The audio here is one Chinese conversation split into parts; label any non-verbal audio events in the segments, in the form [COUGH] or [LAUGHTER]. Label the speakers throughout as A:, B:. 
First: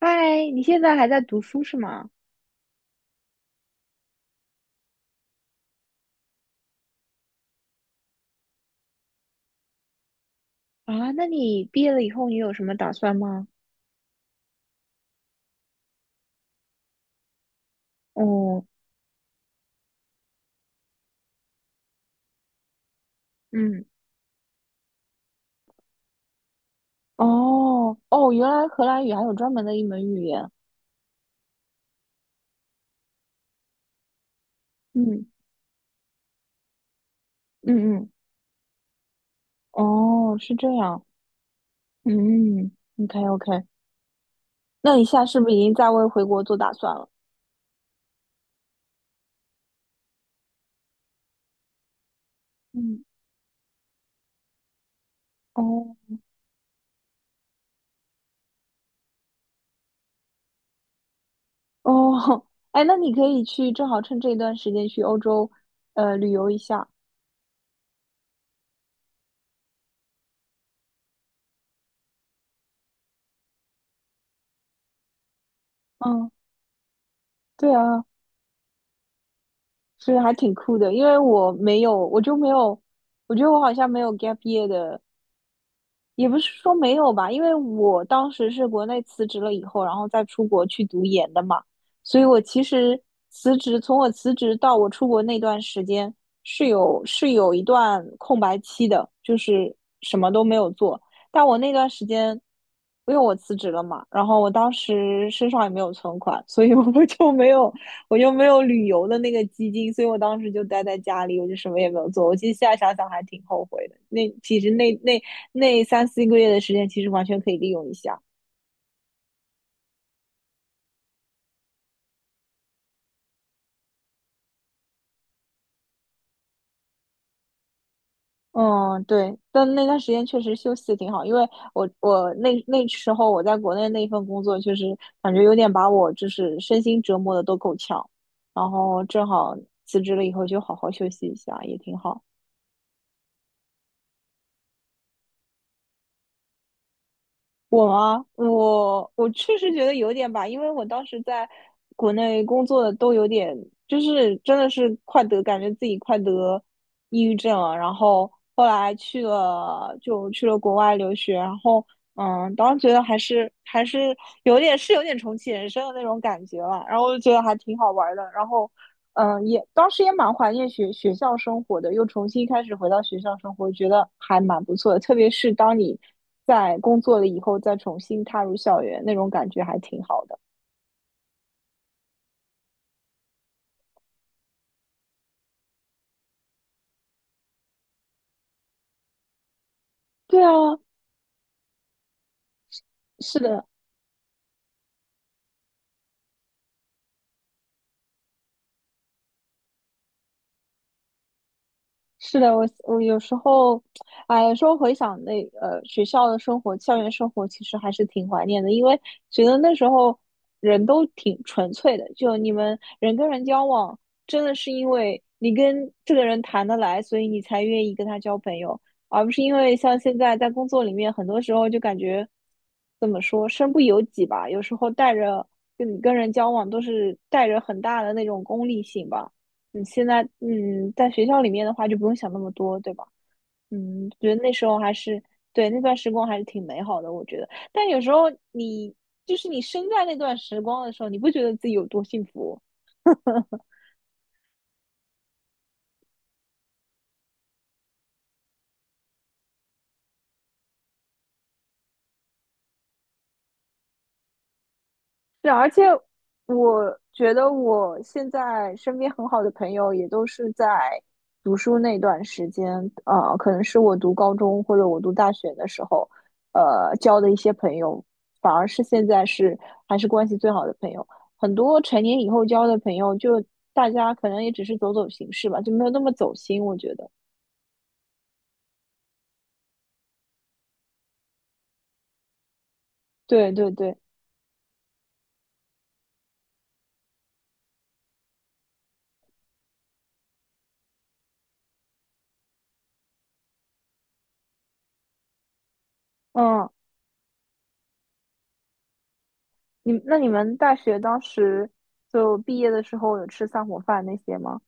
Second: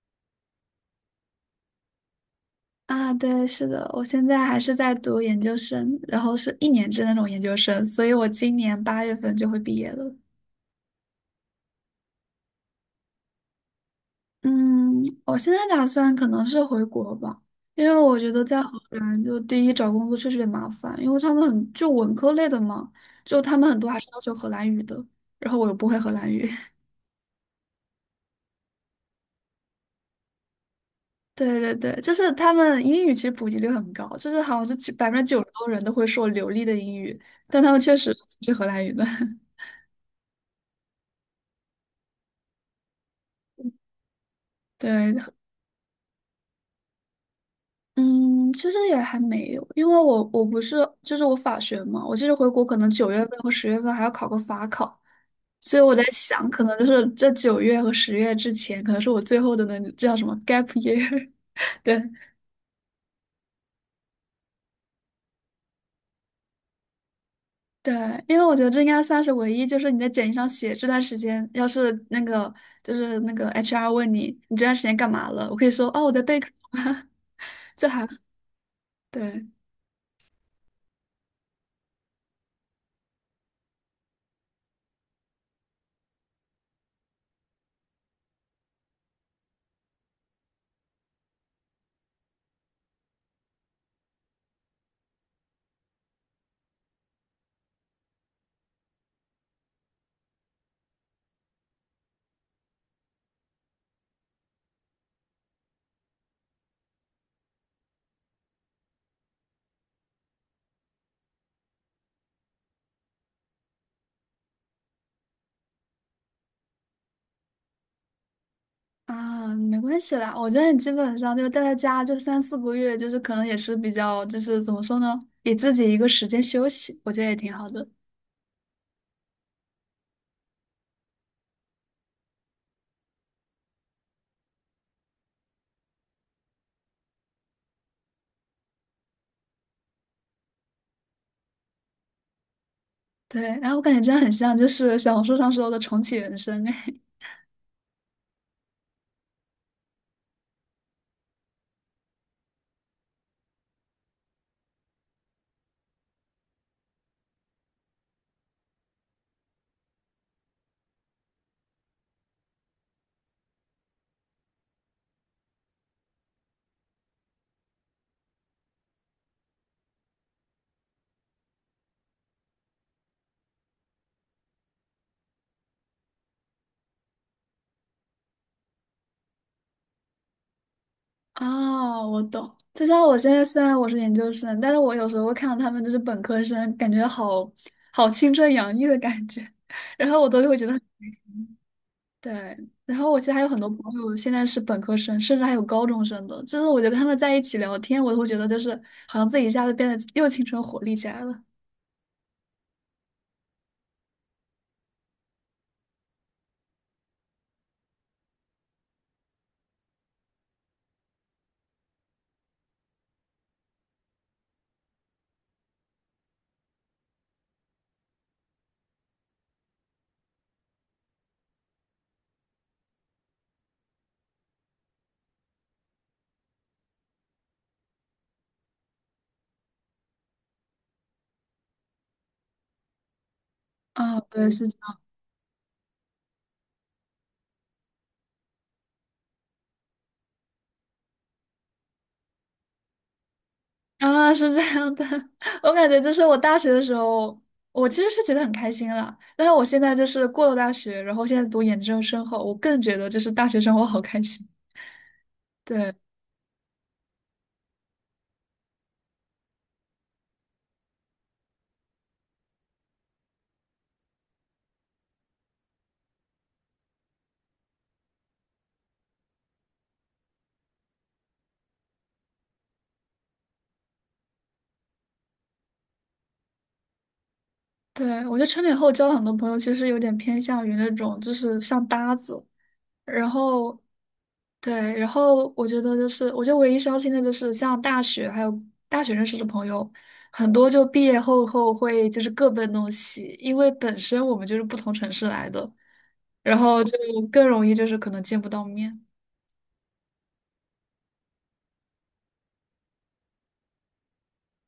A: 嗨，你现在还在读书是吗？
B: 啊，对，是的，我现在还是在读研究生，然后是一年制那种研究生，所以我今年8月份就会毕业了。
A: 啊，那你毕业了以后你有什么打算吗？
B: 嗯，我现在打算可能是回国吧，因为我觉得在
A: 哦，
B: 荷兰就第一找工作确实有点麻烦，因为他们很就文科类的嘛，就他们很
A: 嗯，
B: 多还是要求荷兰语的，然后我又不会荷兰语。[LAUGHS]
A: 哦，哦，原来荷兰语还有专门的一门语言。
B: 对对对，就是他们英语其实普及率很高，就是好像是百分
A: 嗯
B: 之九十多人都会说流利的英语，但他们确
A: 嗯嗯，
B: 实是荷兰语的。[LAUGHS]
A: 哦，是这样。嗯，OK 嗯 OK，那你
B: 对，
A: 现在是不是已经在为回国做打算了？
B: 嗯，其实也还没有，因为我不是就是我法学嘛，我其实回国可能
A: 嗯，
B: 9月份和10月份还要考个法考，所以我
A: 哦
B: 在想，可能就是这九月和十月之前，可能是我最后的那这叫什么 gap year，[LAUGHS]
A: 哦，
B: 对
A: [LAUGHS] 哎，那你可以去，正好趁这段时间去欧洲，旅游一下。
B: 对，因为我觉得这应该算是唯一，就是你在简历上写这段时间，要是那个就是那个 HR 问你这段时间干嘛了，我可以说哦我在
A: 嗯，
B: 备考，
A: 对
B: [LAUGHS] 这
A: 啊，
B: 还对。
A: 所以还挺酷的，因为我没有，我就没有。我觉得我好像没有 gap year 的，也不是说没有吧，因为我当时是国内辞职了以后，然后再出国去读研的嘛，所以我其实辞职，从我辞职到我出国那段时间是有一段空白期的，就是什么都没有做。但我那段时间，因为我辞职了嘛，然后我当时身上也没有存款，所以我 [LAUGHS] 就没有我又没有旅游的那个基金，所以我当时就待在家里，我就什么也没有做。我其实现在想想还挺后悔的。那其实那那那三四个月的时间，其实完全可以利用一下。
B: 啊，没关系啦，我觉得你基本上就是待在家就3、4个月，就是可能也是比较，就是怎么说呢，给自己一个时间休息，我觉得也挺好的。
A: 嗯，对，但那段时间确实休息的挺好，因为我那时候我在国内那份工作，确实感觉有点把我就是身心折磨的都够呛，然后正好辞职了以后就好好休息一下，也挺好。
B: 对，然后我感觉这样很像就是小红书上说的重启人生，哎。
A: 我吗？我确实觉得有点吧，因为我当时在国内工作的都有点，就是真的是快得，感觉自己快得抑郁症了。然后后来去了，就去了国外留学，然后当时觉得还是有点重启人生的那种感觉吧。然后就觉得还挺好玩的。然后也当时也蛮怀念学校生活的，又重新开始回到学校生活，觉得还蛮不错的。特别是当你在工作了以后，再重新踏入校园，那种感觉还挺好的。
B: [LAUGHS] 哦，我懂。就像我现在虽然我是研究生，但是我有时候会看到他们就是本科生，感觉好青春洋溢的感觉，[LAUGHS] 然后我
A: 对
B: 都会觉
A: 啊，
B: 得。对，然后我其实
A: 是
B: 还有很
A: 的，
B: 多朋友现在是本科生，甚至还有高中生的，就是我觉得跟他们在一起聊天，我都会觉得就是好像自己一下子变得又青春活力起来了。
A: 是的，我我有时候，哎，有时候回想那学校的生活、校园生活，其实还是挺怀念的，因为觉得那时候人都挺纯粹的，就你们人跟人交往，真的是因为你跟这个人谈得来，所以你才愿意跟他交朋友，而不是因为像现在在工作里面，很多时候就感觉怎么说，身不由己吧，有时候带着跟你跟人交往都是带着很大的那种功利性吧。你现在在学校里面的话就不用想那么多，对吧？嗯，
B: 啊，
A: 觉得
B: 对，
A: 那时
B: 是
A: 候
B: 这样。
A: 对那段时光还是挺美好的，我觉得。但有时候你就是你身在那段时光的时候，你不觉得自己有多幸福？
B: 啊，是这样的，[LAUGHS] 我感觉就是我大学的时候，我其实是觉得很开心啦。但是我现在就是过了大学，然后现在读研究生后，我更觉得就是大学生活好开心。
A: 是，而且
B: 对，
A: 我觉得我现在身边很好的朋友也都是在读书那段时间，可能是我读高中或者我读大学的时候，交的一些朋友，反而是现在是还是关系最好的朋友。很多成年以后交的朋友，就大家可能也只是走走形式吧，就没有那么走心，我觉得。
B: 对，我觉得成年后交了很多朋友，其实有点偏向于那种就是像搭子，然
A: 对对
B: 后
A: 对，
B: 对，然后我觉得就是，我觉得唯一伤心的就是像大学还有大学认识的朋友，很多就毕业后会就是各奔东西，因为本身我们就是不同城市来的，然
A: 嗯，
B: 后就更容易就是可能见不到面
A: 那你们大学当时就毕业的时候有吃散伙饭那些吗？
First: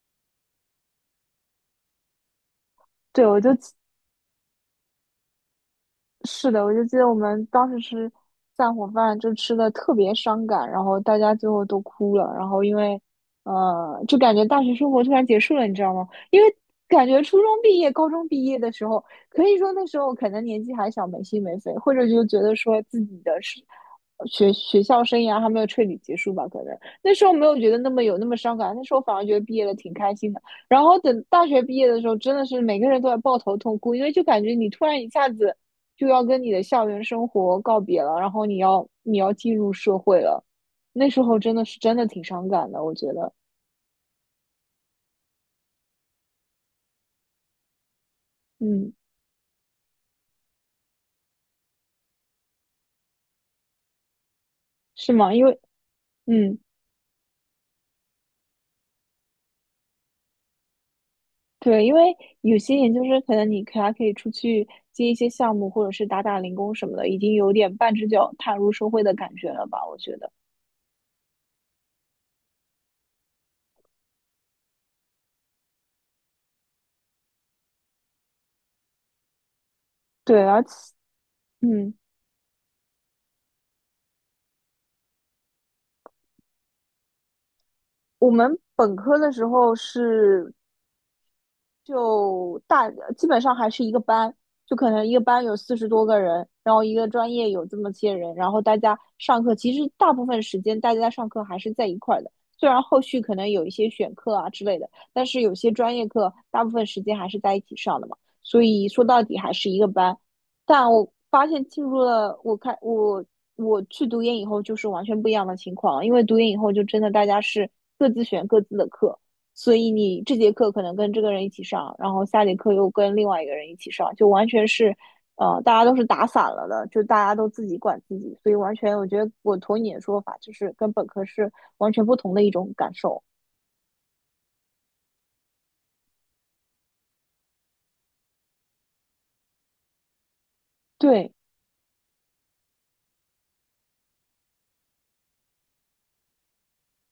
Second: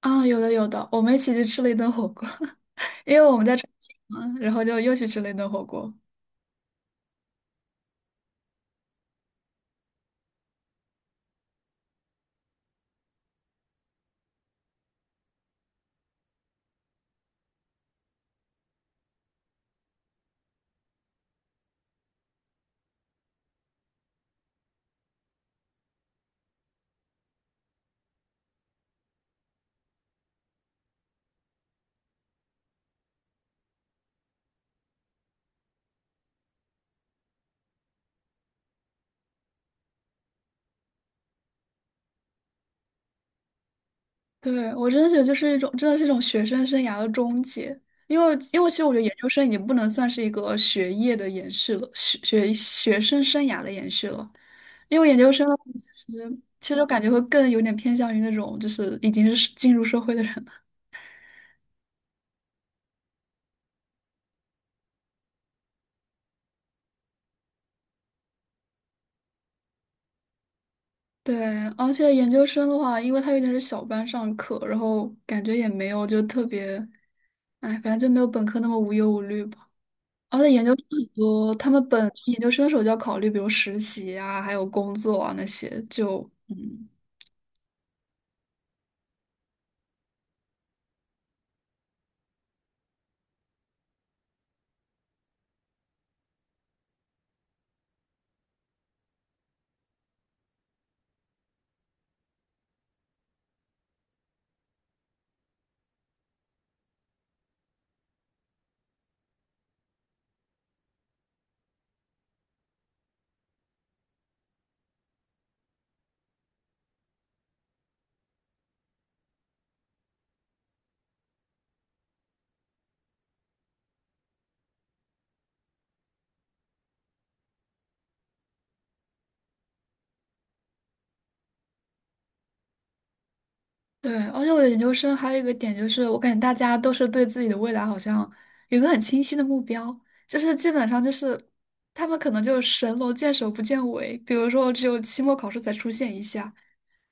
B: 啊。有的有的，我们一起去吃了一顿火锅，[LAUGHS] 因为
A: 对，
B: 我们在重庆嘛，然后就又去吃了一顿火锅。
A: 是的，我就记得我们当时吃散伙饭，就吃的特别伤感，然后大家最后都哭了，然后因为，就感觉大学生活突然结束了，你知道吗？因为感觉初中毕业、高中毕业的时候，可以说那时候可能年纪还小，没心没肺，或者就觉得说自己的是学校生涯还没有彻底结束吧，可能那时候没有觉得那么伤感，那时候反而觉得毕业了挺开心的。然后等大学毕业的时候，真的是每个人都在抱头痛哭，因为就感觉你突然一下子，就要跟你的校园生活告别了，然后你要进入社会了，那时候真的挺伤感的，我觉得，
B: 对，我真的觉得就是一种，真的是一种学生生涯的终结。因为其实
A: 嗯，
B: 我觉得研究生已经不能算是一个学业的延续了，学生生涯的延续了。因为
A: 是
B: 研究
A: 吗？因
B: 生的
A: 为，
B: 话其实
A: 嗯，
B: 其实我感觉会更有点偏向于那种就是已经是进入社会的人了。
A: 对，因为有些研究生可能你还可以出去接一些项目，或者是打打零工什么的，已经有点半只脚踏入社会的感觉了吧？我觉得，
B: 对，而且研究生的话，因为他有点是小班上课，然后感觉也没有就特别，哎，反正就没有本科那么无忧无虑。而
A: 对，
B: 且
A: 而
B: 研
A: 且，
B: 究生很多，他们
A: 嗯，
B: 本研究生的时候就要考虑，比如实习啊，还有工作啊那些，就嗯，
A: 我们本科的时候是就大，基本上还是一个班，就可能一个班有40多个人，然后一个专业有这么些人，然后大家上课，其实大部分时间大家上课还是在一块儿的，虽然后续可能有一些选课啊之类的，但是有些专业课大部分时间还是在一起上的嘛，所以说到底还是一个班，但我发现进入了我看我我去读研以后就是完全不一样的情况，因为读研以后就真的大家是各自选各自的课。所以你这节课可能跟这个人一起上，然后下节课又跟另外一个人一起上，就完全是，大家都是打散了的，就大家都自己管自己，所以完全我觉得我同你的说法，就是跟本科是完全不同的一种感受。
B: 对。而且我觉得研究生还有一个点就是，我感觉大家都是对自己的未来好像有个很清晰的目标，就是基本上就
A: 对，
B: 是他们可能就是神龙见首不见尾，比如说只有期末考试才出现一下，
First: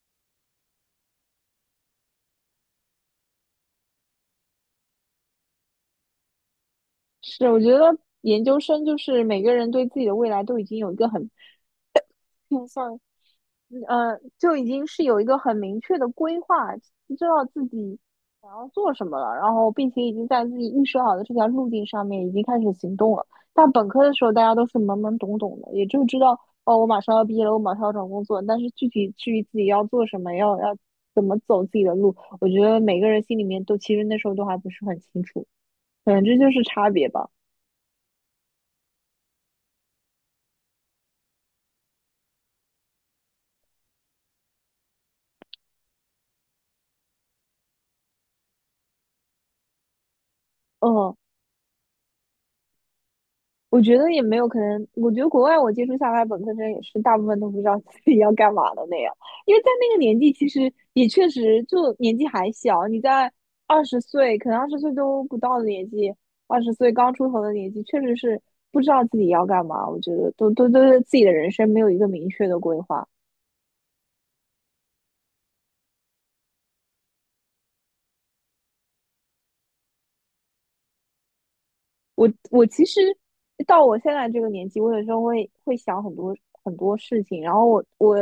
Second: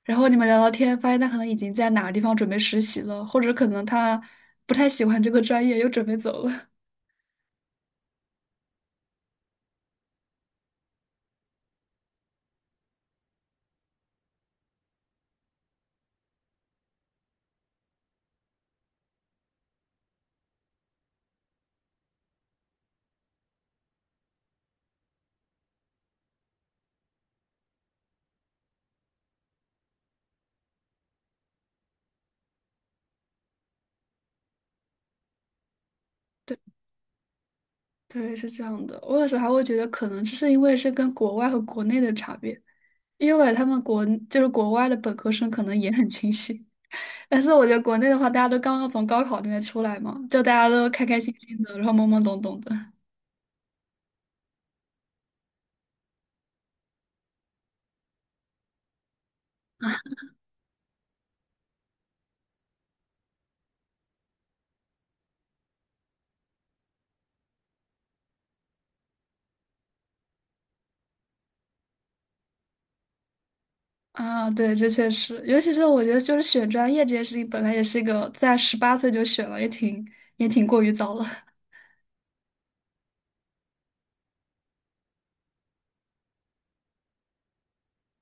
B: 然后你们聊聊天，发现他可能已经在哪个地方准备实习了，或者可能他不太喜欢这个专业，又准备走了。[LAUGHS]
A: 是我觉得研究生就是每个人对自己的未来都已经有一个很 [LAUGHS]。嗯，就已经是有一个很明确的规划，知道自己想要做什么了，然后并且已经在自己预设好的这条路径上面已经开始行动了。但本科的时候，大家都是懵懵懂懂的，也就知道哦，我马上要毕业了，我马上要找工作，但是具体至于自己要做什么，要怎么走自己的路，我觉得每个人心里面都其实那时候都还不是很清楚，反正这就
B: 对。
A: 是差别吧，
B: 对，是这样的。我有时候还会觉得，可能是因为是跟国外和国内的差别，因为我感觉他们就是国外的本科生可能也很清醒，[LAUGHS] 但是我觉得国内的话，大家都刚刚从高考里面出来嘛，就大家都开
A: 嗯。
B: 开心心的，然后懵懵懂懂的。
A: 我觉得也没有可能，我觉得国外我接触下来，本科生也是大部分都不知道自己要干嘛的那样，因为在那个年纪，其实也确实就年纪还小，你在二十岁，可能二十岁都不到的年纪，二十岁刚出头的年纪，确实是不知道自己要干嘛。我觉得都对自己的人生没有一个明确的规划。
B: 啊，对，这确实，尤其是我觉得，就是选专业这件事情，本来也是一个在18岁就选了，也挺过于早了。
A: 我其实到我现在这个年纪，我有时候会想很多很多事情，然后我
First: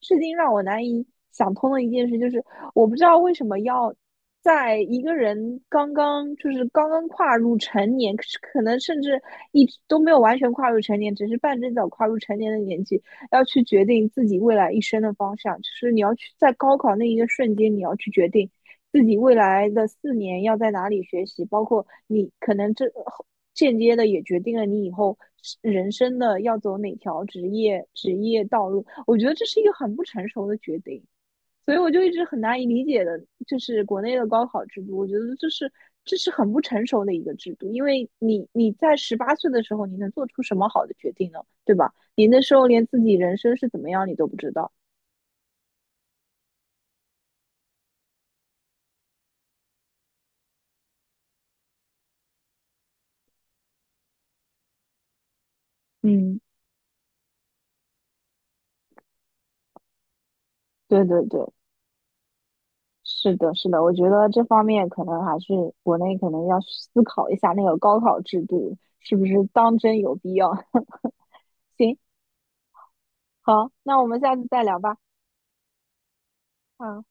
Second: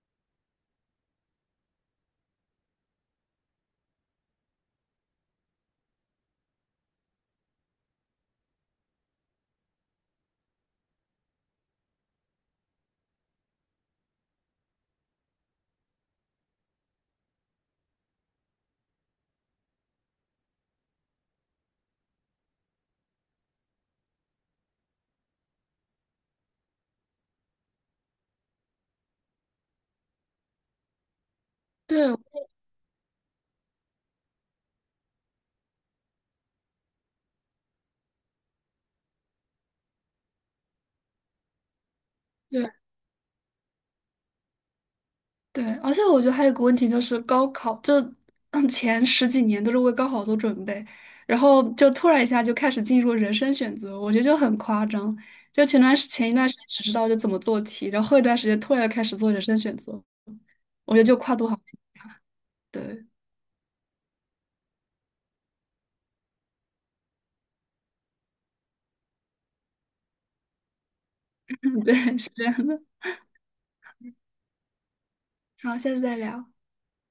A: 至今让我难以想通的一件事就是，我不知道为什么要在一个人刚刚就是刚刚跨入成年，可能甚至一直都没有完全跨入成年，只是半只脚跨入成年的年纪，要去决定自己未来一生的方向，就是你要去在高考那一个瞬间，你要去决定自己未来的4年要在哪里学习，包括你可能这间接的也决定了你以后人生的要走哪条职业道路。我觉得这是一个很不成熟的决定，所以
B: [LAUGHS]
A: 我
B: 对
A: 就一直很难以理解的，就是国内的高考制度，我觉得这是很不成熟的一个制度，因为你在18岁的时候，你能做出什么好的决定呢？对吧？你那时候
B: 对，
A: 连自己人生是怎么样你都不知道。
B: 对，而且我觉得还有个问题就是高考，就嗯前十几年都是为高考做准备，然后就突然一下就开始进入人生选择，我觉得就很夸张。就前一
A: 嗯，
B: 段时间只知道就怎么做题，然后后一段时间突然就开始做人生选择，我觉
A: 对
B: 得就
A: 对
B: 跨度
A: 对。
B: 好，对，
A: 是的，是的，我觉得这方面可能还是国内可能要思考一下那个高考制度是不是当真有必要。[LAUGHS]
B: [LAUGHS]
A: 行，
B: 对，是这样的。
A: 好，那我们下次再聊吧。
B: 好，下次再聊。
A: 嗯。